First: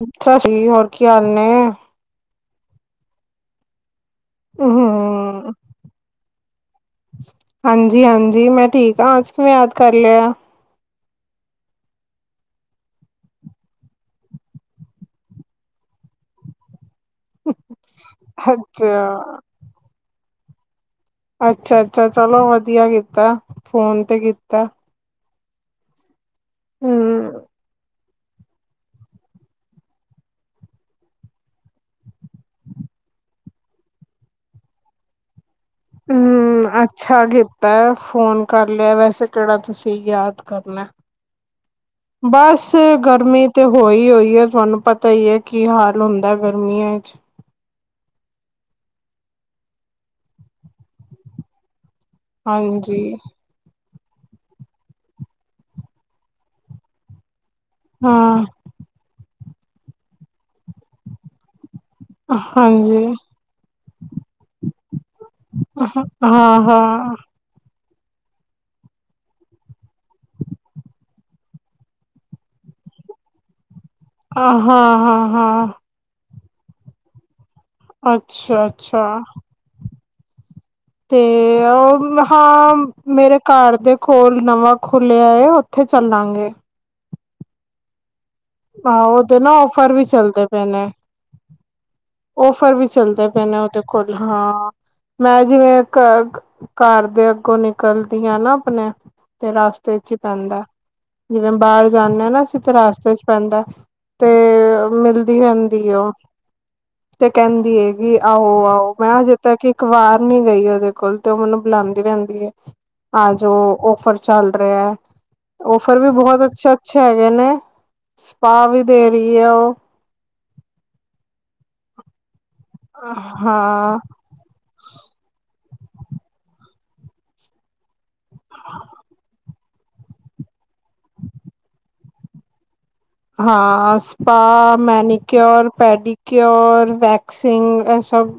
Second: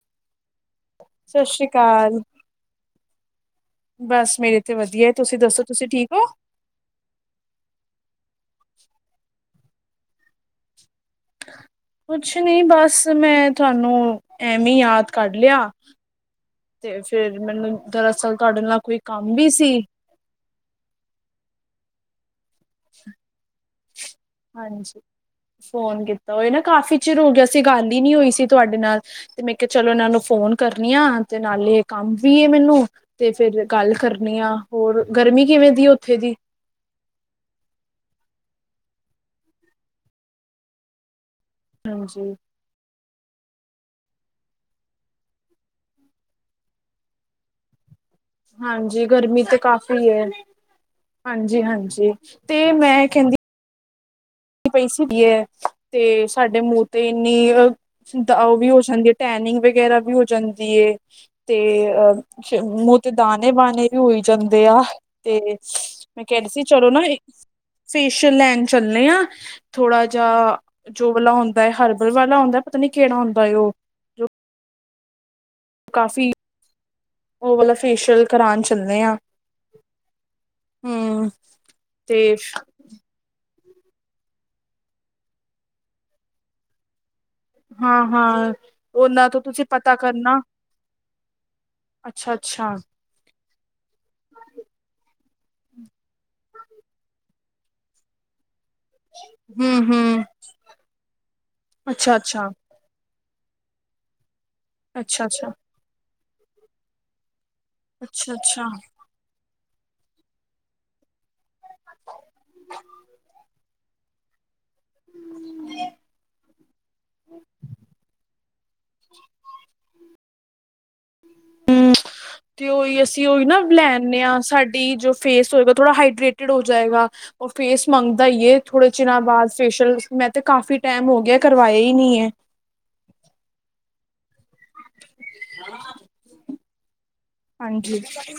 [unintelligible] ਜ ਹੋਰ ਕੀ ਹਾਲ ਸਤਿ ਨੇ? ਸ੍ਰੀ ਅਕਾਲ ਬਸ ਮੇਰੇ ਤੇ ਵਧੀਆ ਹੈ, ਤੁਸੀਂ ਹੂੰ ਦੱਸੋ ਤੁਸੀਂ ਠੀਕ ਹੋ? ਜੀ ਹਾਂਜੀ ਮੈਂ ਠੀਕ ਹਾਂ ਅੱਜ ਕਿਵੇਂ ਯਾਦ ਕਰ ਲਿਆ ਆ। ਕੁਛ ਨ ਬਸ ਮੈਂ ਤੁਹਾਨੂੰ ਐਵੇਂ ਯਾਦ ਕਰ ਲਿਆ। ਤੇ ਫੇਰ ਮੈਨੂੰ ਦਰਅਸਲ ਕੜਨ ਨਾਲ ਅੱਛਾ ਕੋਈ ਕੰਮ ਵੀ ਸੀ। ਅੱਛਾ ਅੱਛਾ ਚਲੋ, ਵਧੀਆ ਕੀਤਾ ਫੋਨ ਤੇ ਕੀਤਾ। ਹਾਂਜੀ, ਫੋਨ ਕੀਤਾ। ਤਾਂ ਉਹ ਨਾ ਕਾਫ਼ੀ ਚਿਰ ਹੋ ਗਿਆ ਹੂੰ ਸੀਗਾ ਗੱਲ, ਨੀ ਹੋਈ ਸੀ ਤੁਹਾਡੇ ਨਾਲ ਤੇ ਮੈਂ ਕਿਹਾ ਚਲੋ ਇਹਨਾਂ ਨੂੰ ਫੋਨ ਕਰਨੀ ਆ ਤੇ ਨਾਲੇ ਕੰਮ ਵੀ ਮੈਨੂੰ ਤੇ ਫੇਰ ਗੱਲ ਕਰਨੀ ਆ ਹੋਰ ਗਰਮੀ ਕਿਵੇਂ ਦੀ ਉੱਥੇ ਦੀ ਹੂੰ ਅੱਛਾ ਕੀਤਾ ਹੈ ਫੋਨ, ਕਰ ਲਿਆ ਵੈਸੇ ਕਿਹੜਾ ਤੁਸੀਂ ਯਾਦ ਕਰਨਾ, ਹਾਂਜੀ ਬਸ ਗਰਮੀ, ਤੇ ਹੋਈ ਹੋਈ ਹੈ ਤੁਹਾਨੂੰ ਪਤਾ ਹੀ ਹੈ ਕੀ ਹਾਲ ਹੁੰਦਾ ਗਰਮੀਆਂ ਚ, ਹਾਂਜੀ ਗਰਮੀ ਤੇ ਕਾਫ਼ੀ ਹੈ ਹਾਂਜੀ ਹਾਂਜੀ। ਤੇ ਮੈਂ ਹਾਂਜੀ ਕਹਿੰਦੀ, ਪਈ ਸੀਗੀ ਹੈ ਤੇ ਸਾਡੇ ਮੂੰਹ ਤੇ ਇੰਨੀ, ਤਾਂ ਹਾਂ ਉਹ ਵੀ ਹੋ ਸਕਦੀ ਹੈ। ਟੈਨਿੰਗ ਵਗੈਰਾ ਵੀ ਹੋ ਜਾਂਦੀ ਤੇ, ਅ ਮੂੰਹ ਹਾਂਜੀ ਤੇ ਦਾਣੇ ਬਾਣੇ ਵੀ ਹੋਈ ਜਾਂਦੇ ਆ ਤੇ ਮੈਂ ਹਾਂ ਕਹਿਦੀ ਸੀ ਚਲੋ ਨਾ, ਹਾਂ ਫੇਸ਼ੀਅਲ ਲੈਣ ਚੱਲੇ ਆ। ਥੋੜਾ ਜਿਹਾ ਜੋ ਵਾਲਾ ਹੁੰਦਾ ਹੈ ਹਰਬਲ ਵਾਲਾ ਹੁੰਦਾ ਐ ਪਤਾ ਨੀ ਕਿਹੜਾ ਹੁੰਦਾ ਹੈ ਉਹ ਹਾਂ ਹਾਂ, ਹਾਂ, ਕਾਫੀ ਉਹ ਵਾਲਾ ਫੇਸ਼ੀਅਲ ਕਰਾਣ ਅੱਛਾ ਚਲੇ ਆ, ਅੱਛਾ ਤੇ ਹਮ ਉਹ ਤੇ ਹਾਂ ਮੇਰੇ, ਘਰ ਦੇ ਕੋਲ ਨਵਾਂ ਖੁੱਲਿਆ ਹੈ ਉੱਥੇ ਚੱਲਾਂਗੇ। ਹਾਂ, ਹਾਂ ਆਹੋ ਉਹ ਉਹਨਾਂ ਤੇ ਤੋਂ ਨਾ ਤੁਸੀਂ ਫਰ ਪਤਾ ਵੀ ਕਰਨਾ ਚੱਲਦੇ ਪਏ ਨੇ, ਅੱਛਾ ਅੱਛਾ ਔਫਰ ਵੀ ਚੱਲਦਾ ਪੈਣਾ, ਦੇਖੋਲ ਹਾਂ। [unintelligible] ਮੈਂ ਜਿਵੇਂ ਘਰ ਘਰ ਦੇ ਅੱਗੋਂ ਨਿਕਲਦੀ ਆ ਨਾ, ਆਪਣੇ ਤੇ ਹਮ ਰਸਤੇ ਚ ਹੀ ਹਮ ਪੈਂਦਾ ਜਿਵੇਂ ਬਾਹਰ ਅੱਛਾ ਜਾਂਨੇ ਆ ਨਾ ਅੱਛਾ ਅਸੀਂ ਤੇ ਰਸਤੇ ਚ, ਪੈਂਦਾ ਤੇ, ਤੇ ਅੱਛਾ ਮਿਲਦੀ ਅੱਛਾ ਰਹਿੰਦੀ ਐ ਉਹ ਤੇ ਕਹਿੰਦੀ ਹੈਗੀ ਆਹੋ ਅੱਛਾ-ਅੱਛਾ ਆਹੋ ਮੈਂ ਹਜੇ ਤਾ ਕਿ ਇੱਕ ਵਾਰ ਨੀ ਗਈ ਉਹਦੇ ਕੋਲ ਤੇ ਉਹ ਮੈਨੂੰ ਬੁਲਾਂਦੀ ਰਹਿੰਦੀ, ਹੈ ਆ ਜੋ ਔਫਰ ਚਲ ਰਿਹਾ ਐ ਔਫਰ ਵੀ ਬਹੁਤ ਅੱਛਾ-ਅੱਛਾ ਹੈਗੇ ਨੇ। ਪਾਵ ਵੀ ਦੇਰੀ ਆ ਉਹ ਹਮ। ਤੇ ਉਹੀ ਅਸੀਂ ਉਹੀ ਨਾ ਲੈ ਆ ਨੇ ਹਾਂ। ਸਾਡੀ ਜੋ ਫੇਸ ਹੋਏਗਾ ਥੋੜਾ ਹਾਈਡਰੇਟਿਡ ਹੋ ਜਾਏਗਾ। ਫੇਸ ਮੰਗ ਦਾ ਈ ਇਹ ਥੋੜੇ ਚੀਰਾ ਬਾਅਦ ਫੇਸ਼ੀਲ ਮੈਂ ਤੇ ਕਾਫੀ ਟਾਈਮ ਹੋ ਗਿਆ ਕਰਵਾਇਆ ਹੀ ਨਹੀਂ ਹੈ। ਹਾਂ ਸ ਪਾ ਮੈਨੀਕਿਓਰ, ਪੈਡੀਕਿਓਰ, ਵੈਕਸਿੰਗ ਇਹ ਹਾਂਜੀ, ਸਭ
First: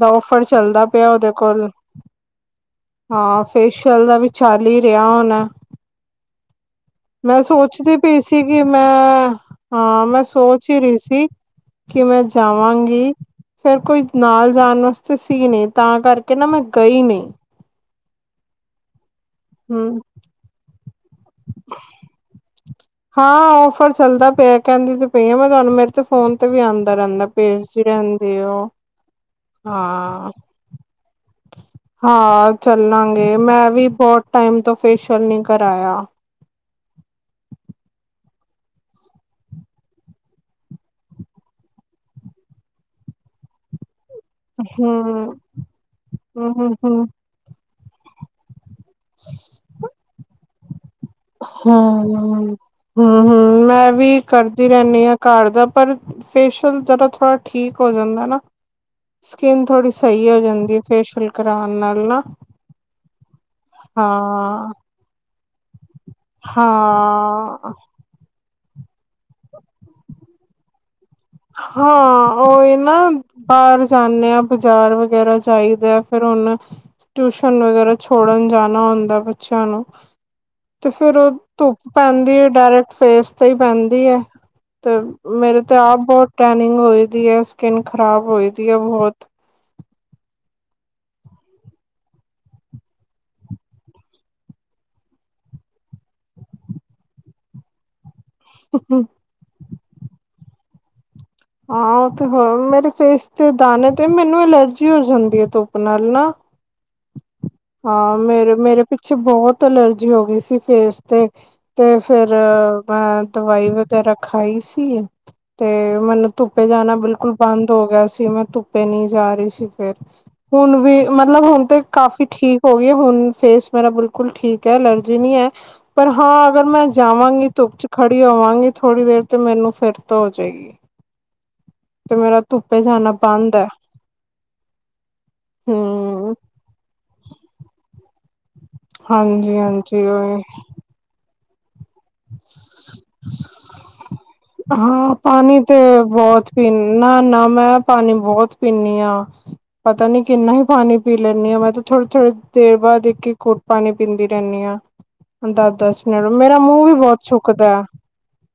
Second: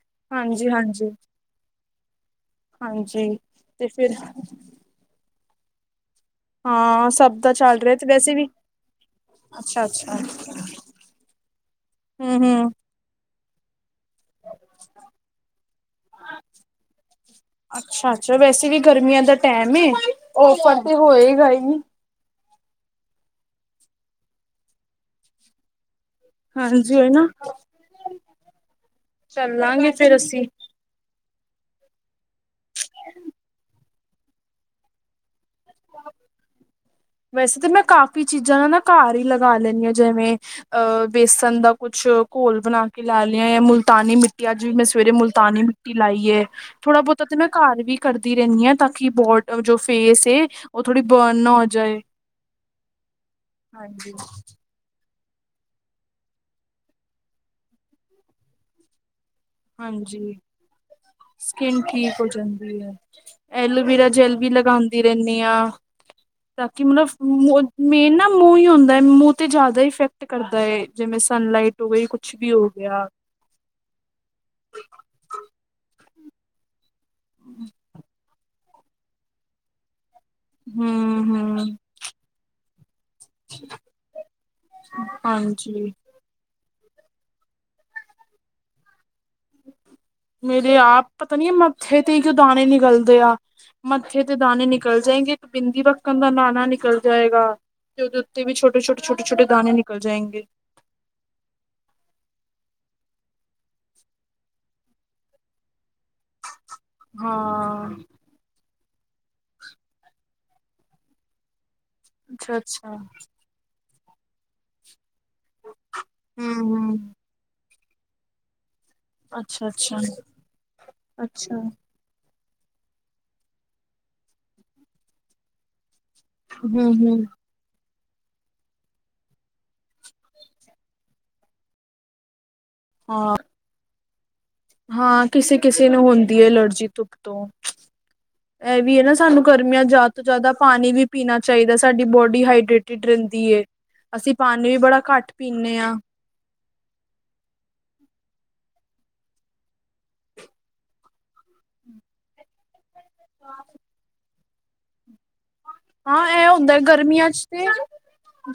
ਦਾ ਓਫਰ ਚੱਲਦਾ ਹਾਂਜੀ-ਹਾਂਜੀ, ਪਿਆ ਉਹਦੇ ਕੋਲ। ਹਾਂਜੀ ਹਾਂਜੀ ਹਾਂ ਤੇ ਫੇਸ਼ਅਲ ਫਿਰ ਦਾ ਵੀ ਚੱਲ ਹੀ ਰਿਹਾ ਹੋਣਾ ਐ ਹਾਂ ਸਭ ਦਾ ਚੱਲ ਰਿਹਾ। ਤੇ ਵੈ ਸੀਗੀ ਮੈਂ ਹਾਂ ਮੈਂ ਸੋਚ ਹੀ ਰਹੀ ਸੀ ਕਿ ਮੈਂ ਹੂੰ-ਹੂੰ ਜਾਵਾਂਗੀ ਫੇਿਰ ਕੋਈ ਨਾਲ ਜਾਣ ਵਾਸਤੇ ਸੀ ਨਹੀਂ। ਤਾਂ ਕਰਕੇ ਨਾ ਮੈਂ ਗਈ ਨਹੀਂ। ਅੱਛਾ-ਅੱਛਾ ਵੈਸੇ ਵੀ ਗਰਮੀਆਂ ਦਾ ਟੈਮ ਹੂੰ ਔਫਰ ਤੇ ਹੋਏਗਾ ਹੀ ਨ ਹਾਂ ਔਫਰ ਚੱਲਦਾ ਪਿਆ ਕਹਿੰਦੀ ਤੇ ਪਈ ਆ। ਮੈਂ ਤੁਹਾਨੂੰ ਤੇ ਫੋਨ ਤੇ ਵੀ ਆਉਂਦਾ ਹਾਂਜੀ ਉਹੀ ਰਹਿੰਦਾ ਨਾ ਭੇਜਦੀ ਰਹਿੰਦੇ ਉਹ ਚੱਲਾਂਗੇ ਫੇਰ ਹਾ। ਅਸੀਂ ਹਾ। ਚੱਲਾਂਗੇ। ਮੈਂ ਵੀ ਸ਼ੋਰਟ ਟਾਈਮ ਤੋਂ ਫੇਸ਼ਅਲ ਨਹੀਂ ਕਰਾਇਆ। ਵੈਸੇ ਤਾਂ ਮੈਂ ਕਾਫ਼ੀ ਚੀਜ਼ਾਂ ਨਾ ਘਰ ਹੀ ਲਗਾ ਲੈਂਦੀ ਹਾਂ। ਜਿਵੇਂ ਅ ਬੇਸਨ ਦਾ ਕੁਛ ਘੋਲ ਬਣਾ ਕੇ ਲਾ ਲਿਆ ਹ ਜਾਂ। ਮੁਲ ਮੁਲਤਾਨੀ ਮਿੱਟੀ ਅੱਜ ਵੀ ਮੈਂ ਸਵੇਰੇ ਹਮ ਮੁਲਤਾਨੀ ਮਿੱਟੀ ਲਾਈ ਏ। ਹਮ ਥੋੜਾ ਹਮ ਹਮ ਬਹੁਤਾ ਤੇ ਮੈਂ ਘਰ ਵੀ ਕਰਦੀ ਰਹਿੰਦੀ ਹੈ ਤਾਂ ਕੀ ਜੋ ਫੇਸ ਹੈ ਉਹ ਥੋੜ੍ਹੀ ਬਰਨ ਹੋ ਜਾਏ ਹਮ-ਹਮ ਮੈਂ ਹਾਂਜੀ ਵੀ ਕਰਦੀ ਰਹਿੰਦੀ ਆ ਘਰ ਦਾ ਪਰ, ਫੇਸ਼ਅਲ ਜਰਾ ਥੋੜ੍ਹਾ ਠੀਕ ਹੋ ਜਾਂਦਾ ਨਾ ਸਕਿਨ ਥੋੜ੍ਹੀ ਸਹੀ ਹਾਂਜੀ ਹੋ ਜਾਂਦੀ ਫੇਸ਼ੀਅਲ ਕਰਾਉਣ ਨਾਲ ਨਾ [unintelligible] ਐਲੋਵੇਰਾ ਜੈਲ ਵੀ ਹਾਂ ਲਗਾਉਂਦੀ ਰਹਿੰਦੀ ਹਾਂ। ਤਾਂ ਕਿ ਮਤਲਬ ਹਾਂ ਮੇਨ ਨਾ ਮੂੰਹ ਹੀ ਹੁੰ ਮੂੰਹ ਤੇ ਜ਼ਿਆਦਾ ਇਫੈਕਟ ਕਰਦਾ ਏ ਹਾਂ ਉਹੀ ਨਾ ਬਾਹਰ ਜਾਂਦੇ ਆਂ ਬਾਜ਼ਾਰ ਵਗੈਰਾ ਜਾਇਦਾ ਫਿਰ ਹੁਣ ਟਿਊਸ਼ਨ ਵਗੈਰਾ ਛੋੜਨ ਜਾਣ ਨਾਂ ਹੁੰਦਾ ਬੱਚਿਆਂ ਨੂੰ ਤੇ ਫੇਰ ਹਮ ਉਹ ਹਮ ਧੁੱਪ ਪੈਂਦੀ ਹੈ ਡਾਇਰੈਕਟ ਫੇਸ ਤੇ ਹੀ ਪੈਂਦੀ ਹੈ ਤੇ ਮੇਰੇ ਤੇ ਹਾਂਜੀ ਆਪ ਟੈਨਿੰਗ ਹੋਈ ਦੀ ਹੈ ਸਕਿੰਨ ਖਰਾਬ ਹੋਈ ਦੀ ਹੈ ਬਹੁਤ ਮੇਰੇ ਆਪ ਪਤਾ ਨੀ ਆ ਮੱਥੇ ਤੇ ਹੀ ਇੱਕ ਦਾਣੇ ਨਿਕਲਦੇ ਆ ਮੱਥੇ ਤੇ ਦਾਣੇ ਨਿਕਲ ਜਾਏਗੇ ਇੱਕ ਬਿੰਦੀ ਵੱਕਣ ਦਾ ਦਾਣਾ ਨਿਕਲ ਜਾਏਗਾ ਤੇ ਉਹਦੇ ਜਿਵੇਂ ਛੋਟੇ-ਛੋਟੇ ਛੋਟੇ-ਛੋਟੇ -ਛੋਟੇ ਦਾਨੇ ਵੇ। ਕਰ ਜਾਏਂ ਗੇ ਹਾਂ ਉਹ ਤੇ ਹੋਰ ਮੇਰੇ ਫੇਸ ਤੇ ਦਾਣੇ ਤੇ ਮੈਨੂੰ ਅਲਰਜੀ ਹੋ ਜਾਂਦੀ ਹੈ ਧੁੱਪ ਨਾਲ ਨਾ ਹਾਂ ਮੇਰੇ-ਮੇਰੇ ਪ ਚ ਬਹੁਤ ਅਲਰਜੀ ਹੋ ਗਈ ਸੀ ਫੇਸ ਤੇ ਤੇ ਫੇਰ ਅੱਛਾ ਅੱਛਾ ਮੈਂ ਦਵਾਈ ਤਾਂ ਰਖਾਈ ਸੀ ਤੇ ਮੈਨੂੰ ਹਮ ਧੁੱਪੇ ਹਮ ਜਾਣਾ ਬਿਲਕੁਲ ਬੰਦ ਹੋ ਗਿਆ ਸੀ ਮੈਂ ਧੁੱਪ ਪੀ ਨਹੀਂ ਜਾ ਰਹੀ ਸੀ ਅੱਛਾ ਫਰ ਅੱਛਾ ਹੁਣ ਵੀ ਮਤਲਬ ਅੱਛਾ ਹੁਣ ਕਾਫੀ ਠੀਕ ਹੋ ਗਈ ਹੈ ਹੁਣ ਫੇਸ ਮੇਰਾ ਬਿਲਕੁਲ ਠੀਕ ਹੈ ਅਲਰਜੀ ਨਹੀਂ ਹੈ। ਪਰ ਹਾਂ ਅਗਰ ਹਮ ਮੈਂ ਹਮ ਜਾਵਾਂਗੀ ਧੁੱਪ ਚ ਖੜੀ ਹੋਵਾਂਗੀ ਥੋੜੀ ਦੇਰ ਤੇ ਮੈਨੂੰ ਫਿਰ ਤੋਂ ਹੋ ਜੇਗੀ ਤੇ ਮੇਰਾ ਤੁੁੱਪੇ ਜਾਣਾ ਹਾਂ ਬੰਦ ਹੈ ਹਾਂ ਕਿਸੇ ਕਿਸੇ ਨੂੰ ਹਮ ਹੁੰਦੀ ਹੈ ਐਲਰਜੀ ਤੋਂ ਤੋਂ ਇਹ ਵੀ ਹੈ ਨਾ ਸਾਨੂੰ ਹਾਂਜੀ ਗਰਮੀਆਂ ਹਾਂਜੀ ਜ਼ਿਆਦਾ ਤੋਂ ਉਹੀ ਜ਼ਿਆਦਾ ਪਾਣੀ ਵੀ ਪੀਣਾ ਚਾਹੀਦਾ ਸੀ ਸਾਡੀ ਬੋਡੀ ਹਾਈਡਰੇਟਿਡ ਰਹਿੰਦੀ ਇਹ ਅਸੀਂ ਪਾਣੀ ਵੀ ਬੜਾ ਹਾਂ ਘੱਟ ਪਾਣੀ ਤੇ ਪੀਂਦੇ ਹਾਂ ਬਹੁਤ ਤੇ ਨਾ ਨਾ ਮੈਂ ਪਾਣੀ ਬਹੁਤ ਪੀਂਨੀ ਹਾਂ ਪਤਾ ਨੀ ਕਿੰਨਾ ਹੀ ਪਾਣੀ ਪੀ ਲੈਂਨੀ ਹਾਂ ਮੈਂ ਤਾਂ ਥੋੜੀ-ਥੋੜੀ ਦੇਰ ਬਾਦ ਕੀ ਘੁੱਟ ਪਾਣੀ ਪੀਂਦੀ ਕਿੰਨੀਆਂ ਦੱਸ ਦੱਸ ਮਿੰਟ ਹਾਂ ਇਹ ਮੇਰਾ ਹੁੰਦਾ ਮੂੰਹ ਵੀ ਬਹੁਤ ਗਰਮੀਆਂ ਚ ਤੇ ਸੁੁੱਕਦਾ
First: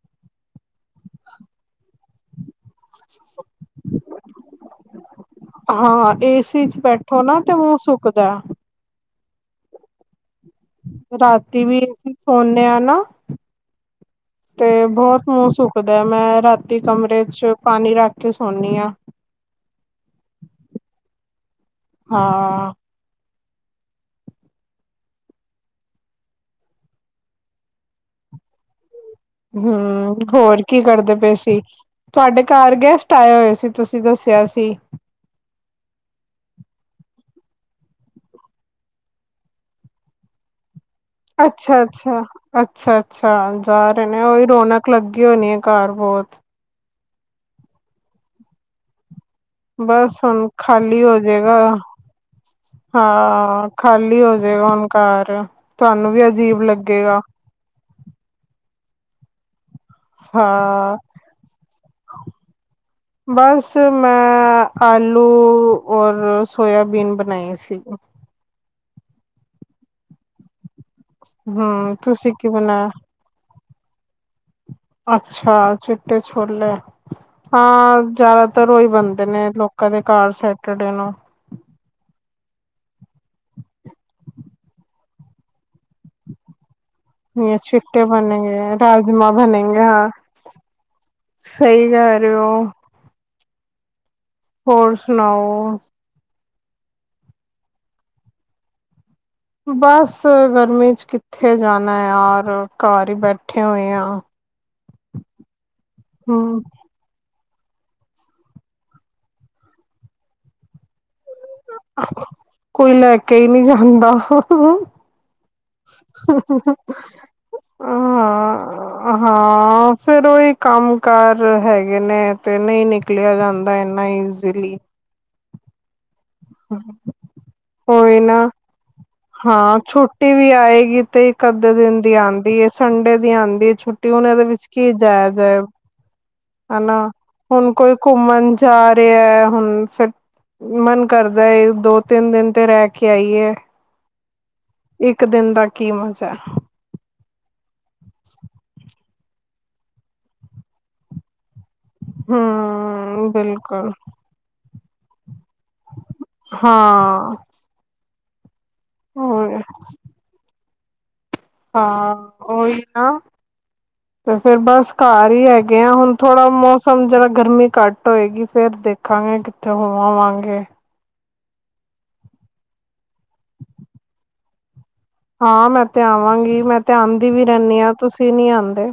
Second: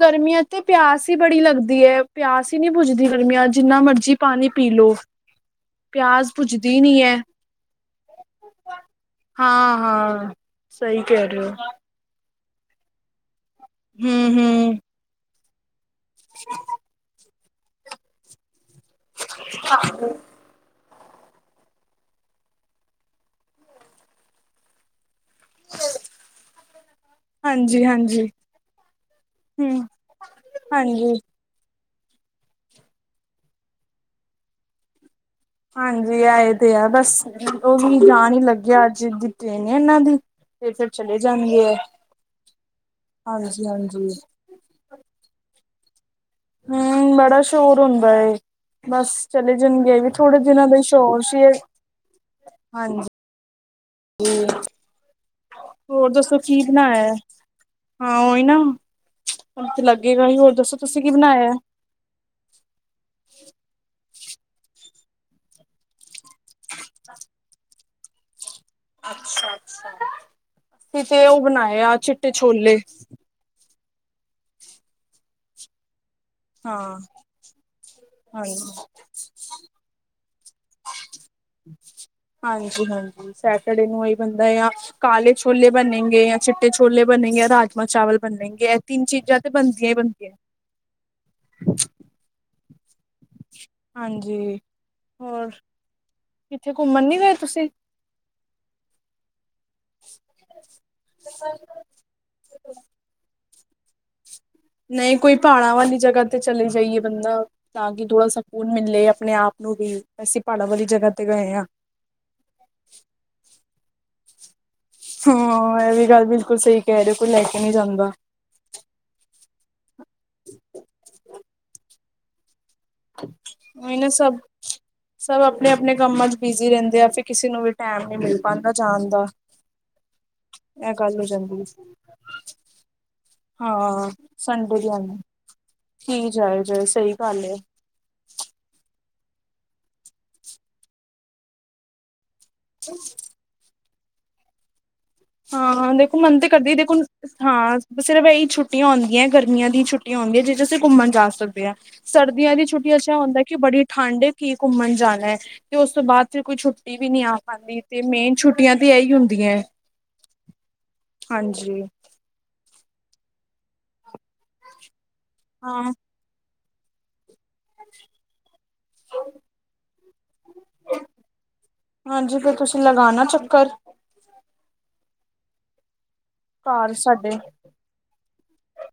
ਗਰਮੀਆਂ ਤੇ ਪਿਆਸ ਹੀ ਬੜੀ ਲੱਗਦੀ ਹੈ ਪਿਆਸ ਹੀ ਨਹੀਂ ਬੁਜਦੀ ਗਰਮੀਆਂ ਜਿੰਨਾ ਮਰਜੀ ਪਾਣੀ ਪੀ ਲੋ ਹਾਂ ਪਿਆਸ ਏਸੀ ਚ ਬੁਝਦੀ ਨੀ ਹੈ ਬੈਠੋ ਨਾ ਤੇ ਮੂੰਹ ਸੁੱਕਦਾ, ਹਾਂ ਹਾਂ, ਸਹੀ ਕਹਿ ਰਹੇ ਹੋ ਰਾਤੀ ਵੀ, ਸੋਨੇ ਆ ਨਾ, ਹੂੰ ਹੂੰ, ਹਾ ਸੋ, ਦ ਮੈਂ ਰਾਤੀ ਕਮਰੇ ਚ, ਪਾਣੀ ਰੱਖ ਕੇ ਸੋ [unintelligible] ਹਾਂ, ਹਾਂਜੀ ਹਾਂਜੀ, ਹਮ ਹੂੰ, ਹੋਰ ਕੀ ਹਾਂਜੀ ਕਰਦੇ ਪਏ ਸੀ। ਤੁਹਾਡੇ ਘਰ ਗੈਸਟ ਆਏ ਹੋਏ ਸੀ ਤੁਸੀਂ ਦੱਸਿਆ ਸੀ। ਹਾਂਜੀ ਆਏ ਤੇ ਆ ਬਸ ਉਹ ਵੀ ਜਾਣ ਹੀ ਲੱਗਿਆ ਅੱਜ ਦੀ ਟੇਨ ਇਹਨਾਂ ਦੀ ਤੇ ਫਿਰ, ਚਲੇ ਜਾਣਗੇ ਅੱਛਾ ਅੱਛਾ ਅੱਛਾ ਅੱਛਾ, ਹਾਂਜੀ ਜਾ ਰਹੇ ਹਾਂਜੀ ਨੇ ਉਹੀ ਰੌਣਕ ਲੱਗੀ ਹੋਣੀ ਹੈ। ਘਰ ਬਹੁਤ, ਹੂੰ ਬੜਾ ਸ਼ੋਰ ਹੁੰਦਾ ਐ ਬਸ, ਚਲੇ ਜਾਣਗੇ ਵੀ ਬਸ ਥੋੜੇ ਹੁਣ ਦਿਨਾਂ ਦਾ ਹੀ ਖਾਲੀ ਸ਼ੋਰ ਸੀ ਹੋਜੇਗਾ ਹਾਂਜੀ ਹਾਂ, ਖਾਲੀ ਹੋਜੇਗਾ ਹੁਣ ਘਰ, ਹੋਰ ਤੁਹਾਨੂੰ ਵੀ ਦੱਸੋ ਅਜੀਬ ਕੀ ਬਣਾਇਆ ਲੱਗੇਗਾ। ਹੁਣ ਤਲੱਕ ਅੱਗੇ ਕਹੀਂ, ਹੋਰ ਦੱਸੋ ਹਾਂ ਤੁਸੀਂ ਕੀ ਬਣਾਇਆ। ਬਸ ਮੈਂ ਆਲੂ ਔਰ ਸੋਆਬੀਨ ਬਣਾਈ ਸੀ। ਅੱਛਾ ਅੱਛਾ, ਸੀ ਤੇ ਉਹ ਬਣਾਏ ਹਮ ਆ ਚਿੱਟੇ ਤੁਸੀਂ ਕੀ ਛੋਲੇ, ਬਣਾਇਆ ਅੱਛਾ, ਛੋਲੇ, ਹਾਂ ਹਾਂ ਹਾਂਜੀ ਜ਼ਿਆਦਾਤਰ ਉਹੀ ਬਣਦੇ ਨੇ ਲੋਕਾਂ ਦੇ ਘਰ ਸੈ ਤੁਹਾਡੀ ਨੂ ਹਾਂਜੀ ਹਾਂਜੀ, ਸੈਟਰਡੇ ਨੂੰ ਇਹ ਬੰਦਾ ਆ ਕਾਲੇ ਛੋਲੇ ਬਨੇਗੇ ਜਾਂ ਚਿੱਟੇ ਛੋਲ। ਚਿੱਟੇ ਬਣਨਗੇ ਤਿੰਨ ਰਾਜਮਾਂ ਚੀਜ਼ਾਂ ਤੇ ਬਣਨਗੇ, ਬਣਦੀਆਂ ਹੀ ਹਾ ਬਣਦੀਆਂ ਸਹੀ ਕਹਿ ਰਹੇ ਹੋ। ਹਾਂਜੀ ਹੋਰ ਹੋਰ ਸੁਣਾਓ। ਕਿੱਥੇ ਘੁੰਮਣ ਨੀ ਗਏ ਤੁਸੀਂ, ਬਸ ਗਰਮੀ ਚ ਕਿੱਥੇ ਜਾਣਾ ਯਾਰ, ਘਰ ਹੀ ਬੈਠ, ਉੱਠੇ ਹੋਏ ਆ, ਨਹੀਂ ਕੋਈ ਪਹਾੜਾਂ ਵਾਲੀ ਜਗ੍ਹਾ ਤੇ ਹਮ ਚਲੇ ਜਾਈਏ, ਬੰਦਾ, ਤਾਂ ਕਿ ਥੋੜ੍ਹਾ ਸਕੂਨ ਮਿਲੇ ਆਪਣੇ ਆਪ ਨੂੰ ਵੀ ਵੈਸੀੇ ਪਹਾੜਾਂ ਵਾਲੀ ਜਗ੍ਹਾ ਤੇ ਗਏ ਹਾਂ। ਕੋਈ ਲੈ ਕੇ ਹੀ ਨਹੀਂ ਜਾ ਜਾਦਾ, ਹਾਂ ਇਹ ਵੀ ਗੱਲ ਬਿਲਕੁਲ ਸਹੀ ਕਹਿ ਹੋ, ਕੋਈ ਲੈ ਕੇ ਨਹੀਂ ਜਾਂਦਾ। ਹਾਂ ਫੇਰ ਉਹੀ ਕੰਮ ਕਾਰ ਹੈਗੇ ਨੇ। ਤੇ ਨਹੀਂ ਨਿਕਲਿਆ ਜਾਂਦਾ ਉਹੀ ਇੰਨਾ ਨਾ ਸਭ ਈਜ਼ੀਲੀ, ਸਭ ਆਪਣੇ ਆਪਣੇ ਕੰਮਾਂ ਚ ਬਿਜ਼ੀ ਰਹਿੰਦੇ ਐ, ਫਿਰ ਕਿਸੇ ਨੂੰ ਵੀ ਟਾਈਮ ਨਹੀ ਕੋਈ ਮਿਲ ਨਾ ਪਾਦਾ ਜਾਣ, ਦਾ। ਹਾਂ ਛੁੱਟੀ ਵੀ ਇਹ ਆਏਗੀ ਗੱਲ ਹੋ ਤੇ ਇੱਕ ਜਾਂਦੀ ਅੱਧੇ ਦਿਨ ਦੀ ਆਦੀ ਸੰਡੇ ਦੀ ਆਦੀ ਹੈ ਛੁੱਟੀ, ਹਾਂ ਹੁਣ ਇਹਦੇ ਵਿੱਚ ਸੰਡੇ ਦੀ ਕੀ ਆਉਂਦੀ ਜਾਇਆ ਜਾਏ ਕੀ ਜਾਏ ਜਾਏ ਹੈਨਾ ਸਹੀ ਗੱਲ ਏ। ਹੁਣ ਕੋਈ ਘੁੰਮਣ ਜਾ, ਅਰੇ ਐ ਹੁਣ ਫਿਰ ਮਨ ਕਰਦਾ ਦੋ ਤਿੰਨ ਦਿਨ ਉਥੇ ਰਹਿ ਕੇ ਆਈ ਐ। ਹਾਂ ਦੇਖੋ ਮਜ਼ਾ ਮਨ ਤੇ ਕਰਦੀ ਦੇਖੋ ਹਾਂ ਸਿਰਫ ਇਹੀ ਛੁੱਟੀਆ ਹੋਦੀਆਂ। ਗਰਮੀਆਂ ਦੀ ਛੁੱਟੀਆਂ ਹੁੰਦੀਆਂ ਜਿਸ ਚ ਅਸੀਂ ਘੁੰਮਣ ਜਾ ਸਕਦੇ ਆ। ਸਰਦੀਆਂ ਦੀ ਛੁੱਟੀਆਂ ਚ ਹਮ ਹੁੰਦਾ ਕਿ ਬੜੀ ਬਿਲਕੁਲ ਠੰਡੀ ਐ। ਘੁੰਮਣ ਜਾਣਾ ਹੈ, ਤੇ ਉਸ ਤੋਂ ਬਾਅਦ ਫਿਰ ਕੋਈ ਛੁੱਟੀ ਵੀ ਨਹੀਂ ਆ ਹਾਂ ਪਾਦੀ ਤੇ ਮੇਨ, ਛੁਟੀਆਂ ਤੇ ਇਹੀ ਹੁੰਦੀਆਂ ਹੈ। ਹਾਂ ਉਹੀ, ਆਹ ਤੇ ਫੇਰ ਬਸ ਘਰ ਹੀ ਹੈਗੇ ਹਾਂ ਆ ਹੁਣ ਥੋੜ੍ਹਾ ਮੌਸ ਸਮਝਣਾ, ਗਰਮੀ ਘੱਟ ਹੋਏਗੀ ਫੇਰ ਦੇਖਾਂਗੇ ਕਿੱਤੇ ਹੋ ਆਵਾਂਗੇ। ਹਾਂਜੀ ਫੇਰ ਤੁਸੀਂ ਲਗਾਨਾ ਚੱਕਰ, ਹਾਂ ਮੈਂ, ਤੇ ਆਵਾਂਗੀ ਮੈਂ ਘਰ ਤੇ ਆਦੀ ਸਾਡੇ ਵੀ ਰਹਿੰਦੀ ਹਾਂ ਤੁਸੀਂ, ਕੀ ਨਹੀਂ ਆਦੇ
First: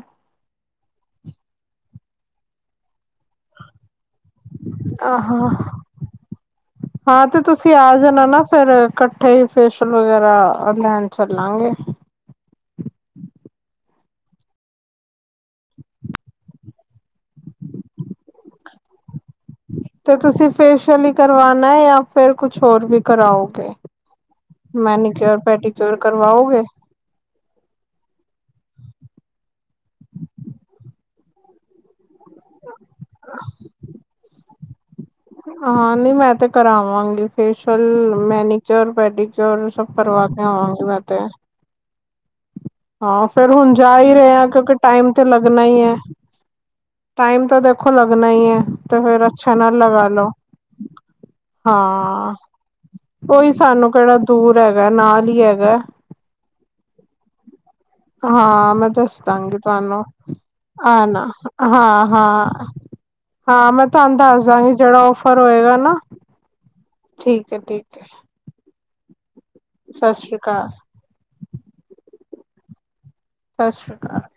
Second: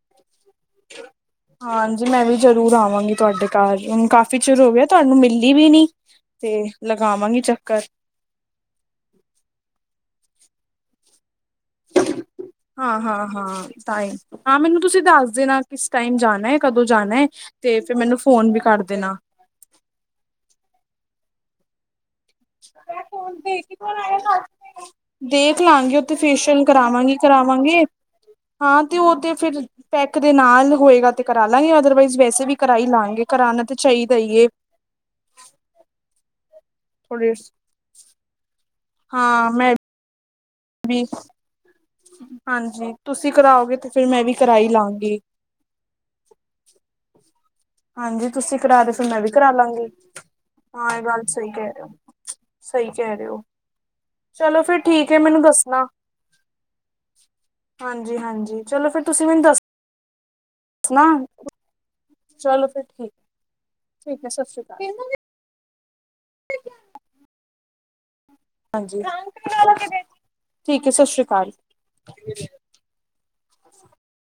ਹਾਂਜੀ ਮੈਂ ਵੀ ਜ਼ਰੂਰ ਆਵਾਂਗੀ ਤੁਹਾਡੇ ਘਰ ਕਾਫ਼ੀ ਚਿਰ ਹੋ ਗਿਆ ਤੁਹਾਨੂੰ ਆਹੋ ਮਿਲੀ ਵੀ ਨੀ ਤੇ ਹਾਂ ਤੇ ਲਗਾਵਾਂਗੀ ਤੁਸੀਂ ਚੱਕਰ ਆ ਜਾਣਾ ਨਾ ਫੇਰ ਇਕੱਠੇ ਹੀ ਫੇਸ਼ਅਲ ਵਗੈਰਾ ਉਹਦਾ, ਹਾਂ ਹਾਂ ਹਾਂ ਤਾਹੀ, ਹਾਂ ਮੈਨੂੰ ਤੁਸੀਂ ਦੱਸ ਦੇਣਾ ਕਿਸ ਟਾਈਮ ਜਾਣਾ ਹੈ ਕਦੋਂ ਜਾਣਾ ਹੈ ਤੇ ਫਿਰ ਮੈਨੂੰ ਫੋਨ ਵੀ ਕਰ ਦੇਣਾ। ਤੇ ਤੁਸੀਂ ਫੇਸ਼ਅਲ ਹੀ ਕਰਵਾਣਾ ਆ। ਮੈਨੀਕਿਓਰ ਦੇਖ ਲਾਂਗੇ ਪੈਡੀਕਿਓਰ ਉਥੇ ਕਰਵਾਓਗੇ ਫੇਸ਼ਅਲ ਕਰਾਵਾਂਗੇ, ਕਰਾਵਾਂਗੇ ਹਾਂ ਤੇ ਉਹ ਤੇ ਫਿਰ ਪੈਕ ਦੇ ਨਾਲ ਹੋਏਗਾ। ਕਰਾ ਲਾਂਗੇ ਅਦਰਵਾਈਜ਼ ਵ ਅਸੀਂ ਵੀ ਕਰਾਈ ਲਵਾਂਗੇ ਕਰਾਣਾ ਤਾਂ ਚਾਹੀਦਾ ਹੀਏ। ਹਾਂ ਨਈ ਹੈ ਤੇ ਕਰਾਵਾਂਗੇ ਥੋੜੇ ਫੇਸ਼ਅਲ ਮੈਨੀਕਿਓਰ ਹਾਂ ਪੈਡੀਕਿਓਰ ਮੈਂ ਸਭ ਕਰਵਾ ਕੇ ਹਾਂ ਮੈਂ ਕਿਹਾ ਏ ਹੁੰ ਹਾਂ ਫੇਰ ਹੁਣ ਜਾ ਹੀ ਰਹੇ ਆ ਕਰਾ ਹੀ ਕਿਉਂਕਿ ਟਾਈਮ ਲਾਂਗੀ ਤੇ ਲੱਗਣਾ ਹੀ ਹੈ, ਟਾਈਮ ਤਾਂ ਦੇਖੋ ਹਾਂਜੀ ਲੱਗਣਾ ਹੀ ਤੁਸੀਂ ਹੈ ਕਰਾ ਰਹੇ ਤੇ ਫਿਰ ਮੈਂ ਫੇਰ ਵੀ ਕਰਾ ਅੱਛਾ ਨਾਲ ਲਵਗੀ ਲਗਾ ਲੋ ਹਾਂ ਇਹ ਗੱਲ ਸਹੀ ਕਹਿ ਰਹੇ ਹੋ ਹਾਂ ਸਹੀ ਕਹਿ ਰਹੇ ਹੋ ਉਹੀ ਸਾਨੂੰ ਕਿਹੜਾ ਦੂਰ ਚਲੋ ਫਿਰ ਹੈਗਾ ਠੀਕ ਹੈ ਨਾਲ ਹੀ ਮੈਨੂੰ ਹੈਗਾ ਦੱਸਣਾ ਹਾਂਜੀ ਹਾਂਜੀ ਹਾਂ, ਮੈਂ ਚਲੋ ਫਿਰ ਦੱਸ ਤੁਸੀਂ ਮੈਨੂੰ ਦਾਂਗੀ ਤੁਹਾਨੂੰ ਓਕੇ ਦੱਸਣਾ ਆ ਨਾ ਹਾਂ, ਹਾਂ, ਚਲੋ ਫਿਰ ਠੀਕ ਹਾਂ ਮੈਂ ਤੁਹਾਨੂੰ ਠੀਕ ਹੈ ਦੱਸ ਸਤਿ ਸ਼੍ਰੀ ਦਾਂਗੀ ਅਕਾਲ ਜਿਹੜਾ ਓਫਰ ਹੋਏਗਾ ਨਾ ਠੀਕ ਹੈ, ਠੀਕ ਹੈ ਹਾਂਜੀ। ਸਤਿ ਸ੍ਰੀ ਅਕਾਲ ਠੀਕ ਹੈ ਸਤਿ ਸ੍ਰੀ ਅਕਾਲ। ਸਤਿ ਸ਼੍ਰੀ ਅਕਾਲ।